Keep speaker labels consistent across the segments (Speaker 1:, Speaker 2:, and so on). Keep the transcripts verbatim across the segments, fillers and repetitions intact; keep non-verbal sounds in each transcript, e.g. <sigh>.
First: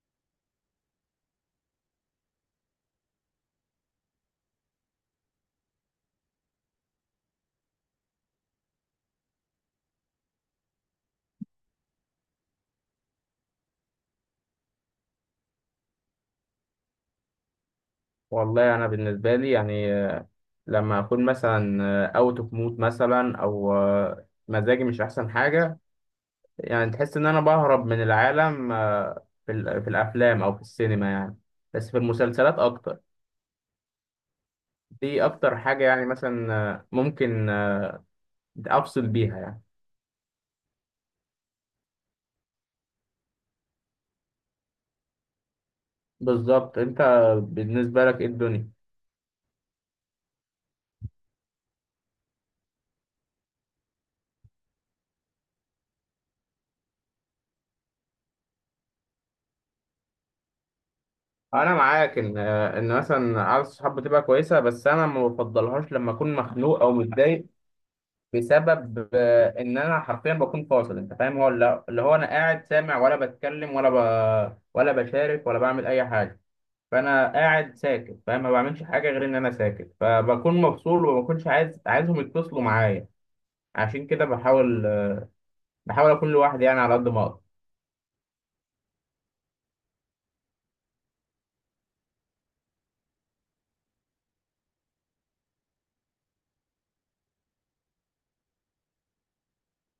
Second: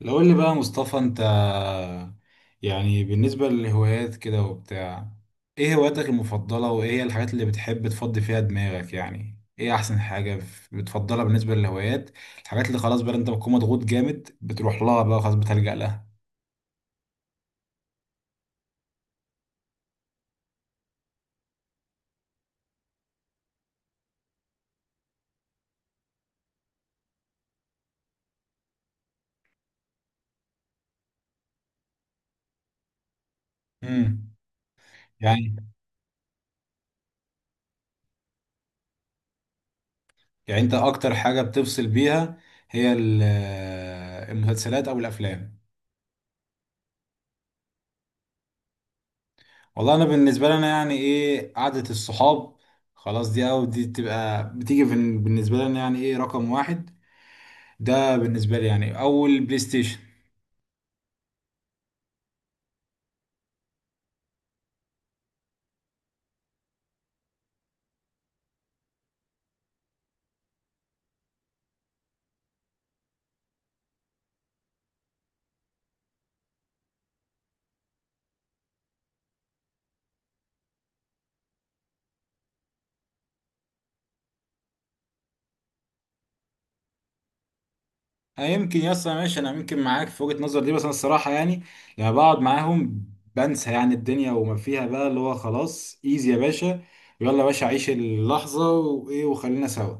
Speaker 1: لو قول لي بقى يا مصطفى، انت يعني بالنسبة للهوايات كده وبتاع، ايه هواياتك المفضلة وايه هي الحاجات اللي بتحب تفضي فيها دماغك؟ يعني ايه احسن حاجة ف- بتفضلها بالنسبة للهوايات؟ الحاجات اللي خلاص بقى انت بتكون مضغوط جامد بتروح لها بقى، خلاص بتلجأ لها.
Speaker 2: والله انا بالنسبه لي يعني آه، لما اكون مثلا آه، اوت اوف مود مثلا او آه، مزاجي مش احسن حاجه. يعني تحس ان انا بهرب من العالم آه، في ال- في الافلام او في السينما يعني. بس في المسلسلات اكتر.
Speaker 1: امم.
Speaker 2: دي
Speaker 1: يعني،
Speaker 2: اكتر حاجه يعني، مثلا آه، ممكن آه، افصل بيها يعني.
Speaker 1: يعني انت اكتر حاجة بتفصل بيها هي ال- المسلسلات او الافلام؟
Speaker 2: بالظبط. انت بالنسبه لك ايه الدنيا؟
Speaker 1: والله انا بالنسبه لي انا يعني ايه قعده الصحاب، خلاص دي او دي بتبقى بتيجي بن- بالنسبه لي انا يعني ايه رقم واحد. ده بالنسبه لي يعني اول بلاي ستيشن.
Speaker 2: انا معاك ان آه، ان مثلا قعده الصحاب بتبقى كويسه، بس انا ما بفضلهاش لما اكون مخنوق او متضايق، بسبب آه، ان انا حرفيا بكون فاصل. انت فاهم؟ هو لا- اللي هو انا قاعد سامع، ولا بتكلم، ولا ب... ولا بشارك، ولا بعمل اي حاجه. فانا قاعد ساكت، فاهم، ما بعملش حاجه غير ان انا ساكت، فبكون مفصول، وما بكونش عايز عايزهم يتصلوا معايا. عشان كده بحاول بحاول اكون لوحدي يعني، على قد ما اقدر.
Speaker 1: أه يمكن يا اسطى ماشي، انا يمكن معاك في وجهه نظر دي، بس انا الصراحه يعني لما بقعد معاهم بنسى يعني الدنيا وما فيها بقى، اللي هو خلاص ايزي يا باشا، يلا يا باشا عيش اللحظه وايه وخلينا سوا.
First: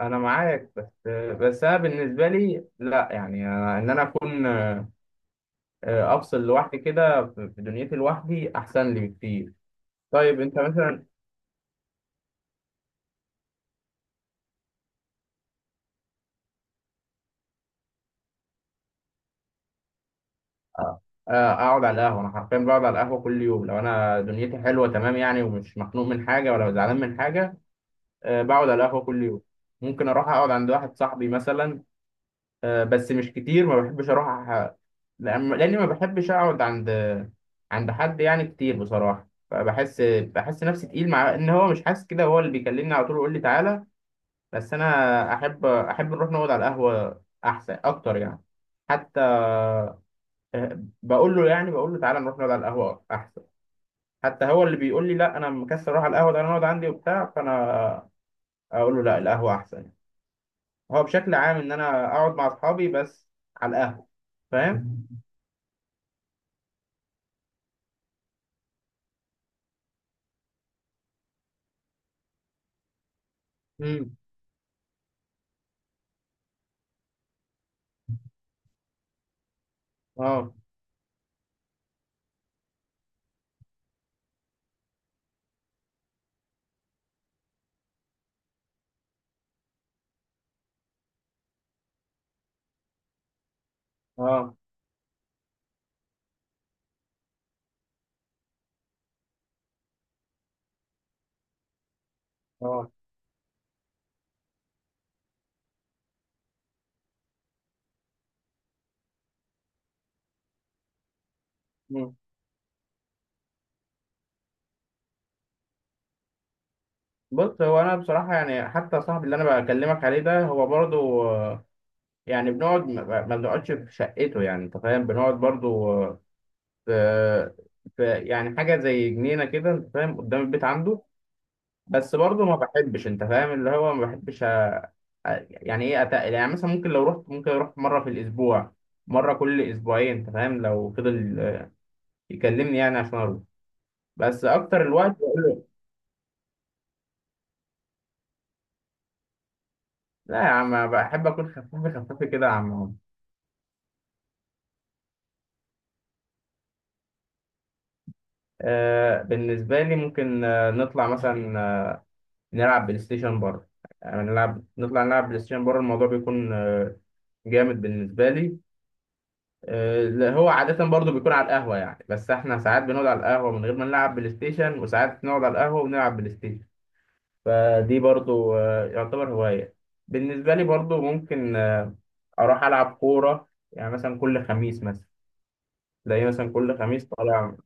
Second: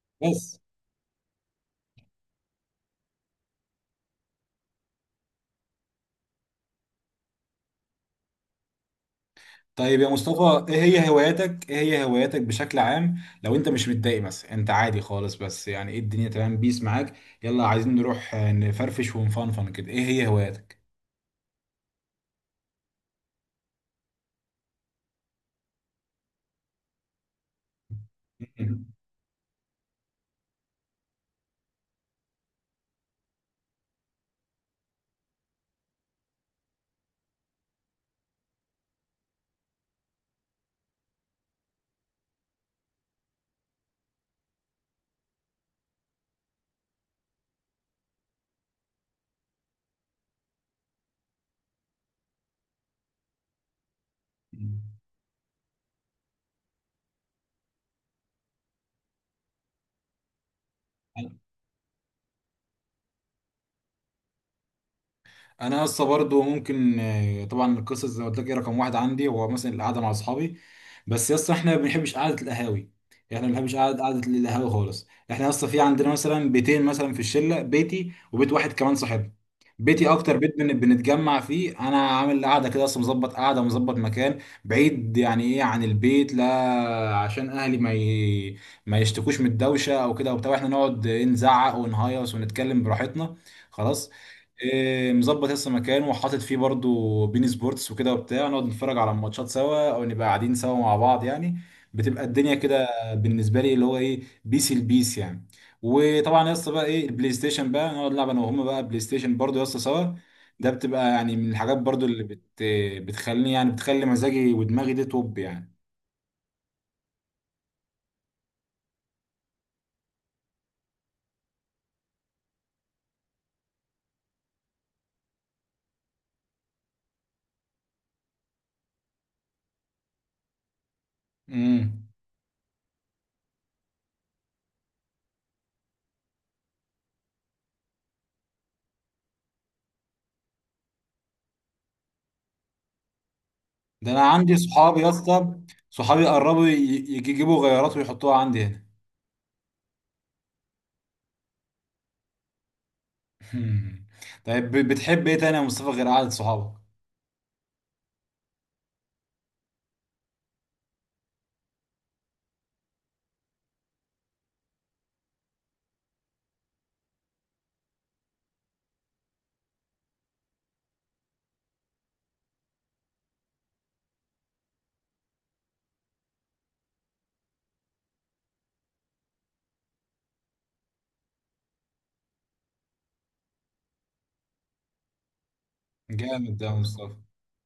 Speaker 2: انا
Speaker 1: بس.
Speaker 2: معاك، بس بس انا بالنسبه لي لا يعني، أنا ان انا اكون آه، افصل لوحدي كده، في في دنيتي، لوحدي احسن لي بكتير.
Speaker 1: طيب يا
Speaker 2: طيب انت
Speaker 1: مصطفى ايه
Speaker 2: مثلا.
Speaker 1: هي هواياتك، ايه هي هواياتك بشكل عام؟ لو انت مش متضايق مثلا، انت عادي خالص بس يعني ايه الدنيا تمام بيس معاك، يلا عايزين نروح آه، نفرفش ونفنفن كده، ايه هي هواياتك؟
Speaker 2: آه. آه، اقعد على القهوه. انا حرفيا بقعد على القهوه كل يوم لو انا دنيتي حلوه تمام يعني، ومش مخنوق من حاجه ولا زعلان من حاجه. أه، بقعد على القهوه كل يوم. ممكن اروح اقعد عند واحد صاحبي مثلا. أه، بس مش كتير. ما بحبش اروح أح- لأن لأني ما بحبش اقعد عند عند حد يعني كتير بصراحه. فبحس بحس نفسي تقيل، مع ان هو مش حاسس كده، هو اللي بيكلمني على طول يقول لي تعالى. بس انا احب احب نروح نقعد على القهوه احسن اكتر يعني. حتى آه، بقول له يعني بقول له تعالى نروح نقعد على القهوة أحسن. حتى هو اللي بيقول لي
Speaker 1: <laughs>
Speaker 2: لا، أنا مكسل أروح على القهوة، ده أنا أقعد عندي وبتاع، فأنا أقول له لا، القهوة أحسن يعني. هو بشكل عام إن أنا أقعد مع أصحابي، بس على القهوة. فاهم؟
Speaker 1: انا لسه برضه ممكن آه، طبعا القصص زي ما قلت لك إيه رقم واحد عندي هو مثلا القعده مع اصحابي. بس لسه احنا ما بنحبش قعده القهاوي، احنا ما بنحبش قعده
Speaker 2: امم.
Speaker 1: قعده القهاوي خالص. احنا لسه في عندنا مثلا بيتين مثلا في الشله، بيتي وبيت واحد كمان صاحبي. بيتي اكتر
Speaker 2: اه.
Speaker 1: بيت بن- بنتجمع فيه، انا عامل قاعده كده اصلا، مظبط قاعده ومظبط مكان بعيد يعني ايه عن البيت لا عشان اهلي ما ي... ما يشتكوش من الدوشه او كده وبتاع. احنا نقعد إيه، نزعق ونهيص ونتكلم براحتنا. خلاص.
Speaker 2: اه.
Speaker 1: إيه، مظبط لسه مكان وحاطط فيه برضو بين سبورتس وكده وبتاع، نقعد نتفرج على الماتشات سوا او نبقى قاعدين سوا مع بعض يعني. بتبقى الدنيا كده
Speaker 2: اه.
Speaker 1: بالنسبه لي، اللي هو ايه بيس البيس يعني. وطبعا يا اسطى بقى ايه البلاي ستيشن بقى، نقعد نلعب انا وهم بقى بلاي ستيشن برضو يا اسطى سوا. ده بتبقى يعني من الحاجات برضو
Speaker 2: مم.
Speaker 1: اللي بت بتخليني، يعني بتخلي مزاجي ودماغي دي توب يعني.
Speaker 2: بص، هو أنا بصراحة يعني حتى صاحبي اللي أنا بكلمك عليه ده، هو برضو آه، يعني بنقعد ما ما بنقعدش في شقته يعني. أنت فاهم، بنقعد برضو آه، في في يعني حاجة زي جنينة كده، أنت فاهم، قدام البيت عنده.
Speaker 1: امم.
Speaker 2: بس برضه ما بحبش، انت فاهم اللي هو ما بحبش أ- يعني ايه اتقل. يعني مثلا ممكن لو رحت ممكن اروح مره في الاسبوع، مره كل اسبوعين. انت فاهم لو فضل آه، يكلمني يعني عشان اروح.
Speaker 1: ده انا
Speaker 2: بس
Speaker 1: عندي
Speaker 2: اكتر
Speaker 1: صحابي يا
Speaker 2: الوقت.
Speaker 1: اسطى، صحابي قربوا ي- يجيبوا غيارات ويحطوها عندي هنا.
Speaker 2: لا يا عم، بحب اكون خفيف خفيف كده يا عم عمر.
Speaker 1: مم. طيب ب- بتحب ايه تاني يا مصطفى غير قعدة صحابك؟
Speaker 2: آه، بالنسبه لي ممكن آه، نطلع مثلا آه، نلعب بلاي ستيشن بره. يعني نلعب نطلع نلعب بلاي ستيشن بره. الموضوع بيكون آه، جامد بالنسبه لي. آه، لا، هو عادة برضو بيكون على القهوة يعني، بس احنا ساعات بنقعد على القهوة من غير ما نلعب بلاي ستيشن، وساعات نقعد على القهوة ونلعب بلاي ستيشن. فدي برضو آه، يعتبر هواية. بالنسبة لي برضو ممكن آه، أروح ألعب كورة يعني مثلا كل خميس، مثلا تلاقيه مثلا
Speaker 1: جامد ده يا
Speaker 2: كل خميس
Speaker 1: مصطفى،
Speaker 2: طالع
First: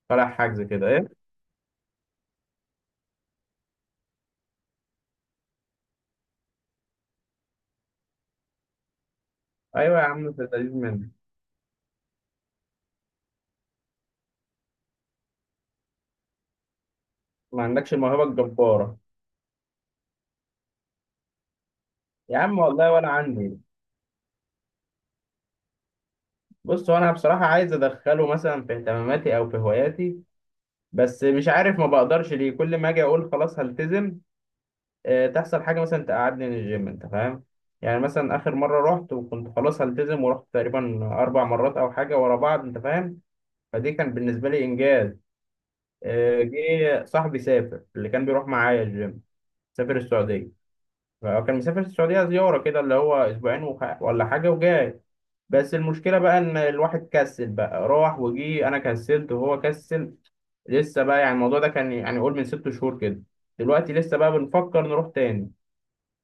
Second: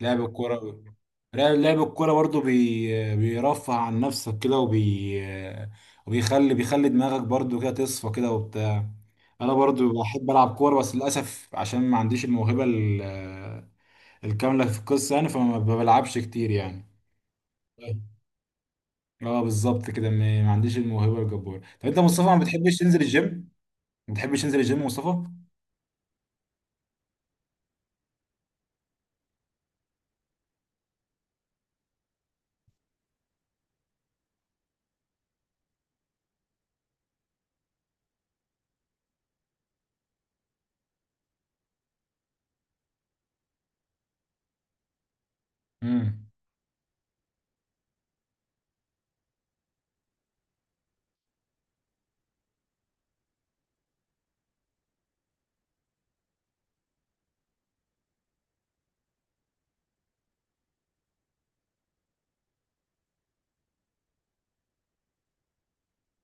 Speaker 1: لعب
Speaker 2: طالع حجز
Speaker 1: الكورة.
Speaker 2: كده إيه.
Speaker 1: لعب لعب الكورة برضو بي... بيرفع عن نفسك كده وبي، وبيخلي بيخلي دماغك برضو كده تصفى كده وبتاع. انا برضو
Speaker 2: أيوة يا
Speaker 1: بحب
Speaker 2: عم، في
Speaker 1: العب
Speaker 2: اللذيذ
Speaker 1: كورة بس
Speaker 2: منك.
Speaker 1: للاسف عشان ما عنديش الموهبة ال... الكاملة في القصة يعني، فما بلعبش كتير يعني.
Speaker 2: ما عندكش الموهبة الجبارة.
Speaker 1: اه بالظبط كده، ما ما عنديش الموهبة الجبارة. طب انت يا مصطفى ما
Speaker 2: يا عم
Speaker 1: بتحبش
Speaker 2: والله،
Speaker 1: تنزل
Speaker 2: ولا
Speaker 1: الجيم؟
Speaker 2: عندي.
Speaker 1: ما بتحبش تنزل الجيم يا مصطفى؟
Speaker 2: بص، هو أنا بصراحة عايز أدخله مثلا في اهتماماتي أو في هواياتي، بس مش عارف ما بقدرش ليه، كل ما أجي أقول خلاص هلتزم آه، تحصل حاجة مثلا تقعدني من الجيم، أنت فاهم. يعني مثلا آخر مرة رحت وكنت خلاص هلتزم، ورحت تقريبا أربع مرات أو حاجة ورا بعض، أنت فاهم. فدي كان بالنسبة لي إنجاز.
Speaker 1: امم.
Speaker 2: آه، جه صاحبي سافر، اللي كان بيروح معايا الجيم سافر السعودية. فكان مسافر السعودية زيارة كده، اللي هو أسبوعين وح- ولا حاجة وجاي. بس المشكلة بقى إن الواحد كسل بقى، راح وجي، أنا كسلت وهو كسل. لسه بقى يعني الموضوع ده كان يعني قول من ست شهور كده. دلوقتي لسه بقى بنفكر نروح تاني.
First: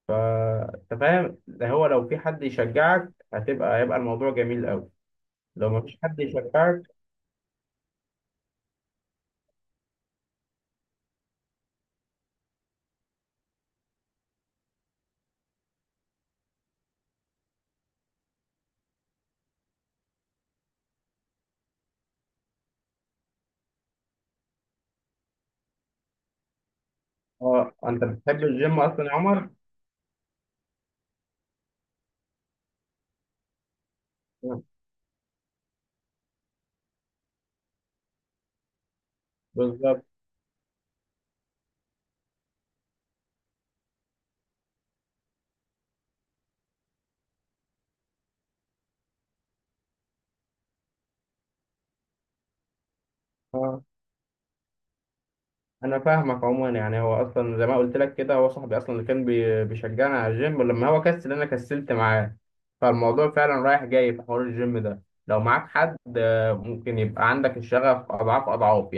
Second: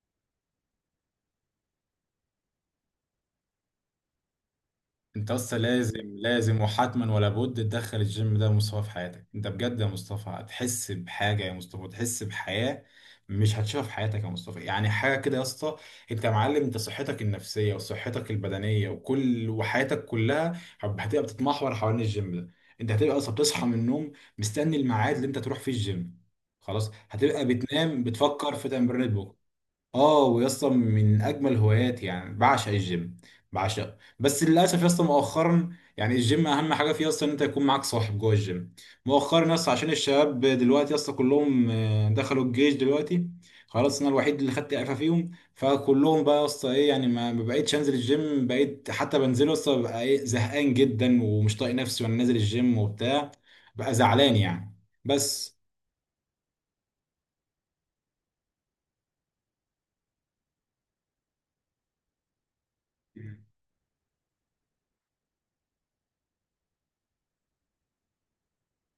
Speaker 2: فانت فاهم، ده هو لو في حد يشجعك هتبقى هيبقى الموضوع جميل قوي.
Speaker 1: انت اصلا
Speaker 2: لو ما
Speaker 1: لازم
Speaker 2: فيش حد
Speaker 1: لازم
Speaker 2: يشجعك.
Speaker 1: وحتما ولا بد تدخل الجيم ده يا مصطفى في حياتك، انت بجد يا مصطفى هتحس بحاجه يا مصطفى، تحس بحياه مش هتشوفها في حياتك يا مصطفى، يعني حاجه كده يا اسطى. انت يا معلم، انت صحتك النفسيه وصحتك البدنيه وكل وحياتك كلها هب- هتبقى بتتمحور حوالين الجيم ده. انت هتبقى اصلا بتصحى من النوم مستني الميعاد اللي انت تروح فيه الجيم. خلاص هتبقى
Speaker 2: اه،
Speaker 1: بتنام
Speaker 2: انت بتحب
Speaker 1: بتفكر في
Speaker 2: الجيم اصلا يا
Speaker 1: تمرين بكره.
Speaker 2: عمر؟
Speaker 1: اه ويا اسطى من اجمل هواياتي يعني، بعشق الجيم. بعشق بس
Speaker 2: آه،
Speaker 1: للاسف يا اسطى مؤخرا يعني، الجيم اهم حاجه فيه اصلا ان انت يكون معاك صاحب جوه الجيم. مؤخرا يا اسطى عشان
Speaker 2: بالظبط.
Speaker 1: الشباب دلوقتي يا اسطى كلهم آه، دخلوا الجيش دلوقتي. خلاص انا الوحيد اللي خدت اعفاء فيهم، فكلهم بقى يا اسطى ايه يعني، ما ما بقيتش انزل الجيم، بقيت حتى بنزله يا اسطى ببقى ايه زهقان جدا ومش طايق نفسي وانا نازل الجيم وبتاع.
Speaker 2: اه.
Speaker 1: بقى زعلان يعني. بس.
Speaker 2: انا فاهمك عموما يعني. هو اصلا زي ما قلت لك كده، هو صاحبي اصلا اللي كان بي- بيشجعني على الجيم، ولما هو كسل انا كسلت معاه. فالموضوع فعلا رايح جاي في حوار الجيم ده. لو معاك حد آه، ممكن يبقى عندك الشغف اضعاف اضعاف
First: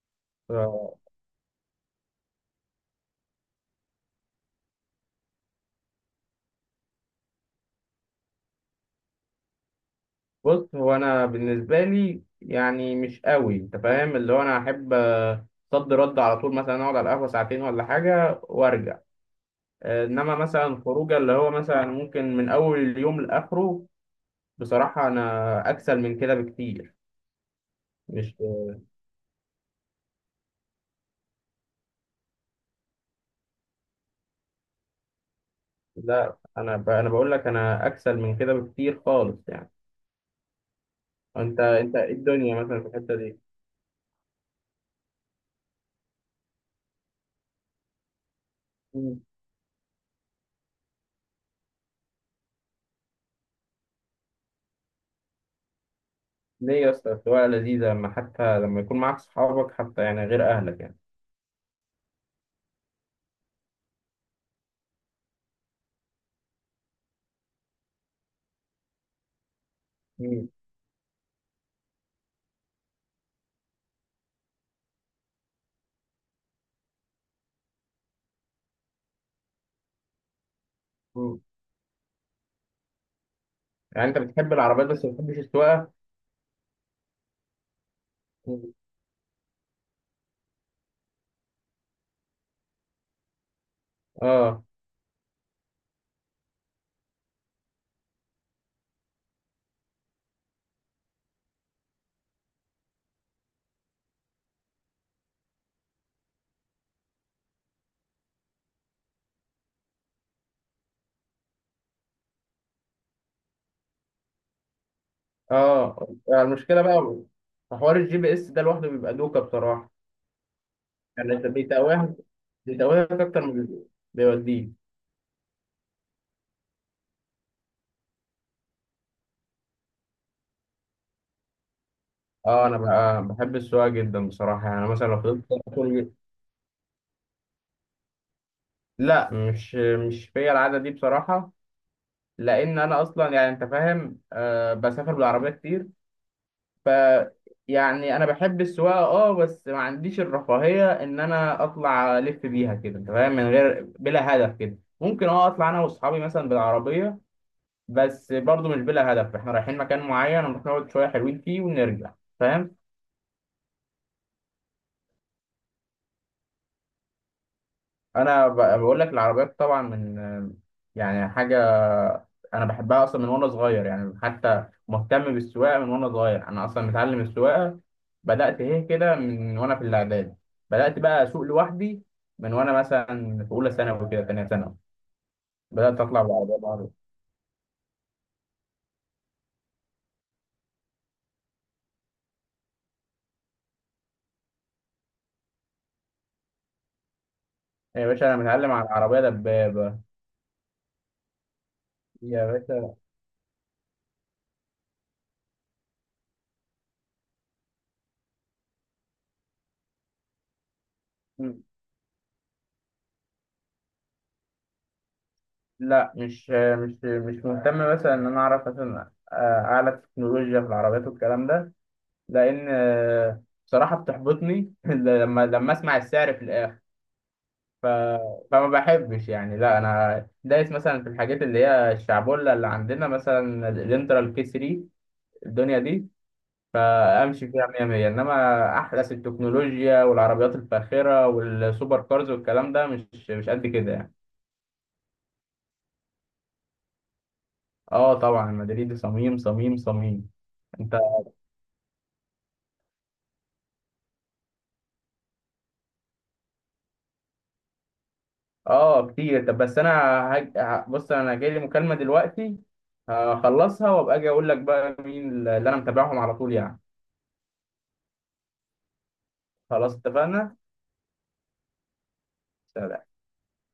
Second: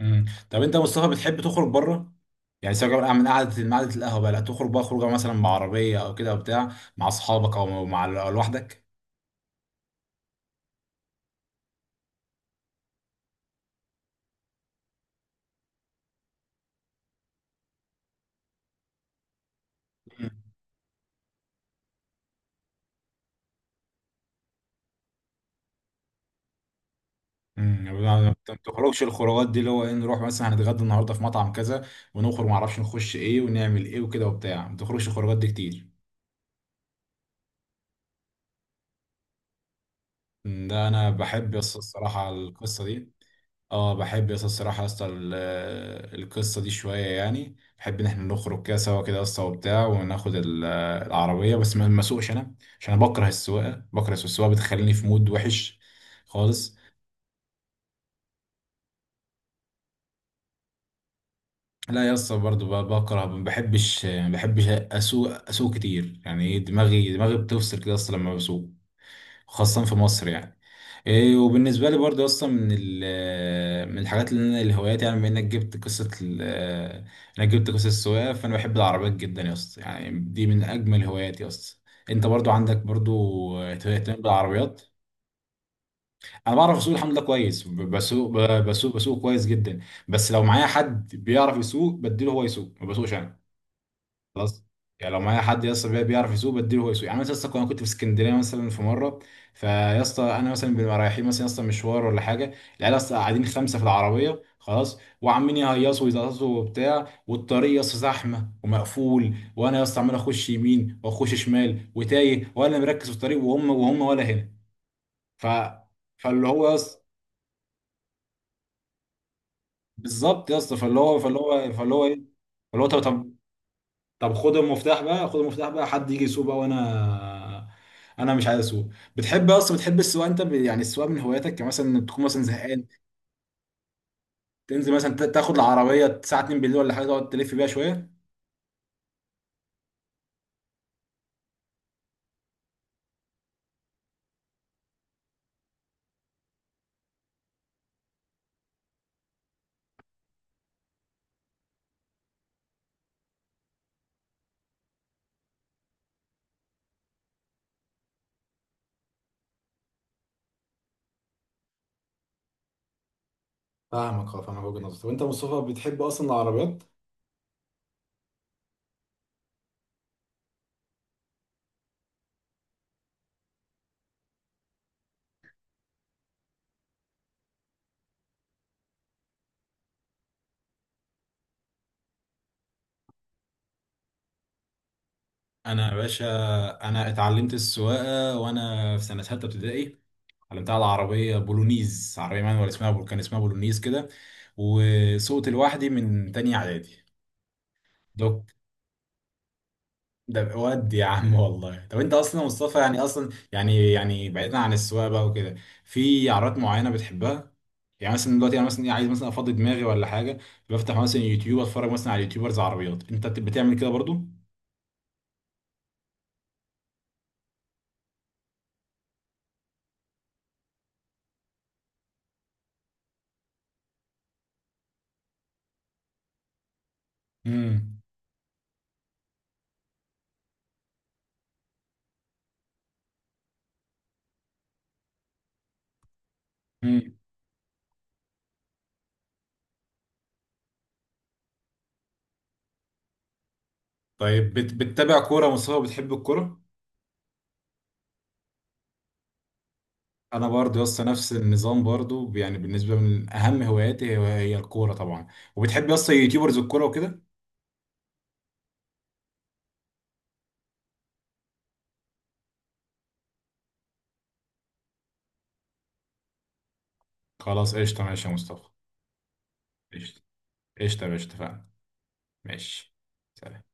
Speaker 1: مم. طب
Speaker 2: يعني.
Speaker 1: انت يا مصطفى بتحب تخرج بره، يعني سواء بقى من قعده من قعده القهوه بقى، لا تخرج بقى خروجه مثلا بعربيه او كده او بتاع مع اصحابك او مع أو لوحدك؟
Speaker 2: بص، هو انا بالنسبه لي يعني مش قوي. انت فاهم اللي هو انا احب آه، صد رد على طول، مثلا اقعد على القهوه ساعتين ولا حاجه وارجع. آه، انما مثلا خروجه اللي هو مثلا ممكن من اول اليوم لاخره. بصراحه انا اكسل من كده بكتير.
Speaker 1: امم ما
Speaker 2: مش...
Speaker 1: بتخرجش الخروجات دي اللي هو ايه، نروح مثلا هنتغدى النهارده في مطعم كذا، ونخرج معرفش نخش ايه ونعمل ايه وكده وبتاع، ما بتخرجش الخروجات دي كتير؟
Speaker 2: لا، انا ب... انا بقول لك انا اكسل من كده بكتير خالص يعني.
Speaker 1: مم، ده انا بحب
Speaker 2: انت
Speaker 1: الص-
Speaker 2: انت إيه
Speaker 1: الصراحه
Speaker 2: الدنيا مثلا
Speaker 1: القصه
Speaker 2: في
Speaker 1: دي.
Speaker 2: الحته دي؟
Speaker 1: اه بحب يس الصراحة يا اسطى، ال- القصة دي شوية. يعني بحب ان احنا نخرج كده سوا كده
Speaker 2: مم.
Speaker 1: يا اسطى وبتاع، وناخد ال- العربية، بس ما ما اسوقش انا عشان انا بكره السواقة بكره السواقة بتخليني في مود وحش خالص.
Speaker 2: ليه يا اسطى؟ السواقه لذيذه، لما حتى لما يكون معاك صحابك حتى يعني، غير اهلك يعني.
Speaker 1: لا يا اسطى برضه ب- بكره، ما بحبش ما بحبش اسوق اسوق كتير يعني، دماغي دماغي بتفصل كده يا اسطى لما بسوق، خاصة في مصر يعني. إيه وبالنسبة لي برضه أصلا من ال- من الحاجات اللي أنا الهوايات، يعني بما إنك جبت قصة ال- إنك جبت قصة السواقة، فأنا بحب العربيات جدا يا اسطى، يعني دي من أجمل
Speaker 2: مم.
Speaker 1: هواياتي أصلا. أنت برضه عندك برضه
Speaker 2: يعني انت
Speaker 1: اهتمام
Speaker 2: بتحب
Speaker 1: بالعربيات؟
Speaker 2: العربيات بس ما بتحبش السواقه؟
Speaker 1: أنا بعرف أسوق الحمد لله كويس، ب- بسوق ب-
Speaker 2: مم.
Speaker 1: بسوق بسوق كويس جدا. بس لو معايا حد بيعرف يسوق بديله هو يسوق، ما بسوقش أنا. خلاص.
Speaker 2: اه،
Speaker 1: يعني لو معايا حد يا اسطى بي- بيعرف يسوق بديله هو يسوق. يعني مثلا يا اسطى انا كنت في اسكندريه مثلا في مره، فيا اسطى انا مثلا بنبقى رايحين مثلا يا اسطى مشوار ولا حاجه، العيال اصلا قاعدين خمسه في العربيه خلاص وعمالين يهيصوا ويزقطوا وبتاع، والطريق يا اسطى زحمه ومقفول، وانا يا اسطى عمال اخش يمين واخش شمال وتايه ولا مركز في الطريق، وهم وهم ولا هنا. ف
Speaker 2: اه، يعني
Speaker 1: فاللي هو يا
Speaker 2: المشكله
Speaker 1: اسطى
Speaker 2: بقى في حوار الجي بي اس ده لوحده بيبقى دوكه بصراحه.
Speaker 1: بالظبط يا اسطى، فاللي هو
Speaker 2: يعني
Speaker 1: فاللي
Speaker 2: انت
Speaker 1: هو فاللي هو
Speaker 2: بيتوهك
Speaker 1: ايه، فاللي هو
Speaker 2: بيتوهك
Speaker 1: طب،
Speaker 2: اكتر من بي-
Speaker 1: طب خد
Speaker 2: بيوديك.
Speaker 1: المفتاح بقى، خد المفتاح بقى حد يجي يسوق بقى، وانا انا مش عايز اسوق. بتحب اصلا، بتحب السواقه انت ب... يعني السواقه من هواياتك، يعني مثلا تكون مثلا
Speaker 2: اه، انا
Speaker 1: زهقان
Speaker 2: بقى بحب السواقه جدا بصراحه، يعني
Speaker 1: تنزل
Speaker 2: مثلا
Speaker 1: مثلا
Speaker 2: لو
Speaker 1: ت-
Speaker 2: فضلت
Speaker 1: تاخد العربيه
Speaker 2: طول.
Speaker 1: الساعه اتنين بالليل ولا حاجه تقعد تلف بيها شويه؟
Speaker 2: لا، مش مش فيا العاده دي بصراحه، لان انا اصلا يعني انت فاهم آه بسافر بالعربيه كتير. ف... يعني انا بحب السواقه اه، بس ما عنديش الرفاهيه ان انا اطلع الف بيها كده انت فاهم، من غير بلا هدف كده. ممكن اه اطلع انا واصحابي مثلا بالعربيه، بس برضو مش بلا هدف، احنا رايحين مكان معين، نروح نقعد شويه حلوين فيه ونرجع، فاهم.
Speaker 1: فاهمك، اه فاهمك وجهة نظرك. طب انت يا مصطفى بتحب اصلا العربيات؟
Speaker 2: انا ب- بقول لك العربيات طبعا من، يعني حاجه، انا بحبها اصلا من وانا صغير يعني، حتى مهتم بالسواقه من وانا صغير، انا اصلا متعلم السواقه. بدات ايه كده من وانا في الاعدادي. بدات بقى اسوق لوحدي من وانا مثلا في اولى ثانوي كده، ثانيه ثانوي.
Speaker 1: انا يا
Speaker 2: بدات اطلع
Speaker 1: باشا،
Speaker 2: بالعربيه بعربي
Speaker 1: انا اتعلمت السواقه وانا في سنه ثالثه ابتدائي، اتعلمتها على عربيه بولونيز، عربيه مانوال اسمها بول، كان اسمها بولونيز كده. وسوقت لوحدي من تانية اعدادي.
Speaker 2: يا باشا. انا
Speaker 1: ده
Speaker 2: متعلم على العربيه دبابه
Speaker 1: ده ود يا عم والله. طب انت اصلا يا
Speaker 2: يا
Speaker 1: مصطفى،
Speaker 2: باشا.
Speaker 1: يعني اصلا، يعني يعني بعيدا عن السواقه بقى وكده، في عربيات معينه بتحبها؟ يعني مثلا دلوقتي انا مثلا ايه عايز مثلا افضي دماغي ولا حاجه، بفتح مثلا يوتيوب
Speaker 2: م-
Speaker 1: اتفرج مثلا على يوتيوبرز عربيات، انت بت- بتعمل كده برضو؟
Speaker 2: لا، مش مش مش مهتم مثلا ان انا اعرف مثلا آه، اعلى تكنولوجيا في العربيات والكلام ده، لان آه، بصراحه بتحبطني <laughs> لما لما اسمع السعر في الاخر. ف...
Speaker 1: امم،
Speaker 2: فما بحبش يعني. لا انا دايس مثلا في الحاجات اللي هي الشعبولة اللي عندنا، مثلا الانترا الكي ثلاثة، الدنيا دي،
Speaker 1: امم.
Speaker 2: فامشي فيها ميه ميه، انما احدث التكنولوجيا والعربيات الفاخره والسوبر كارز والكلام ده مش مش قد كده يعني.
Speaker 1: طيب بت... بتتابع كوره يا مصطفى؟ بتحب الكوره؟
Speaker 2: اه طبعا، مدريد صميم صميم صميم.
Speaker 1: انا برضو يا
Speaker 2: انت؟
Speaker 1: اسطى نفس النظام برضو، يعني بالنسبه من اهم هواياتي هي هي الكوره طبعا. وبتحب يا اسطى يوتيوبرز الكوره وكده؟
Speaker 2: اه كتير. طب بس انا هج... ه- بص انا جاي لي مكالمه دلوقتي، هخلصها وابقى اجي اقول لك بقى مين اللي انا متابعهم على طول يعني.
Speaker 1: خلاص قشطه، ماشي يا مصطفى.
Speaker 2: خلاص
Speaker 1: قشطه.
Speaker 2: اتفقنا.
Speaker 1: قشطه يا باشا، اتفقنا. ماشي. سلام.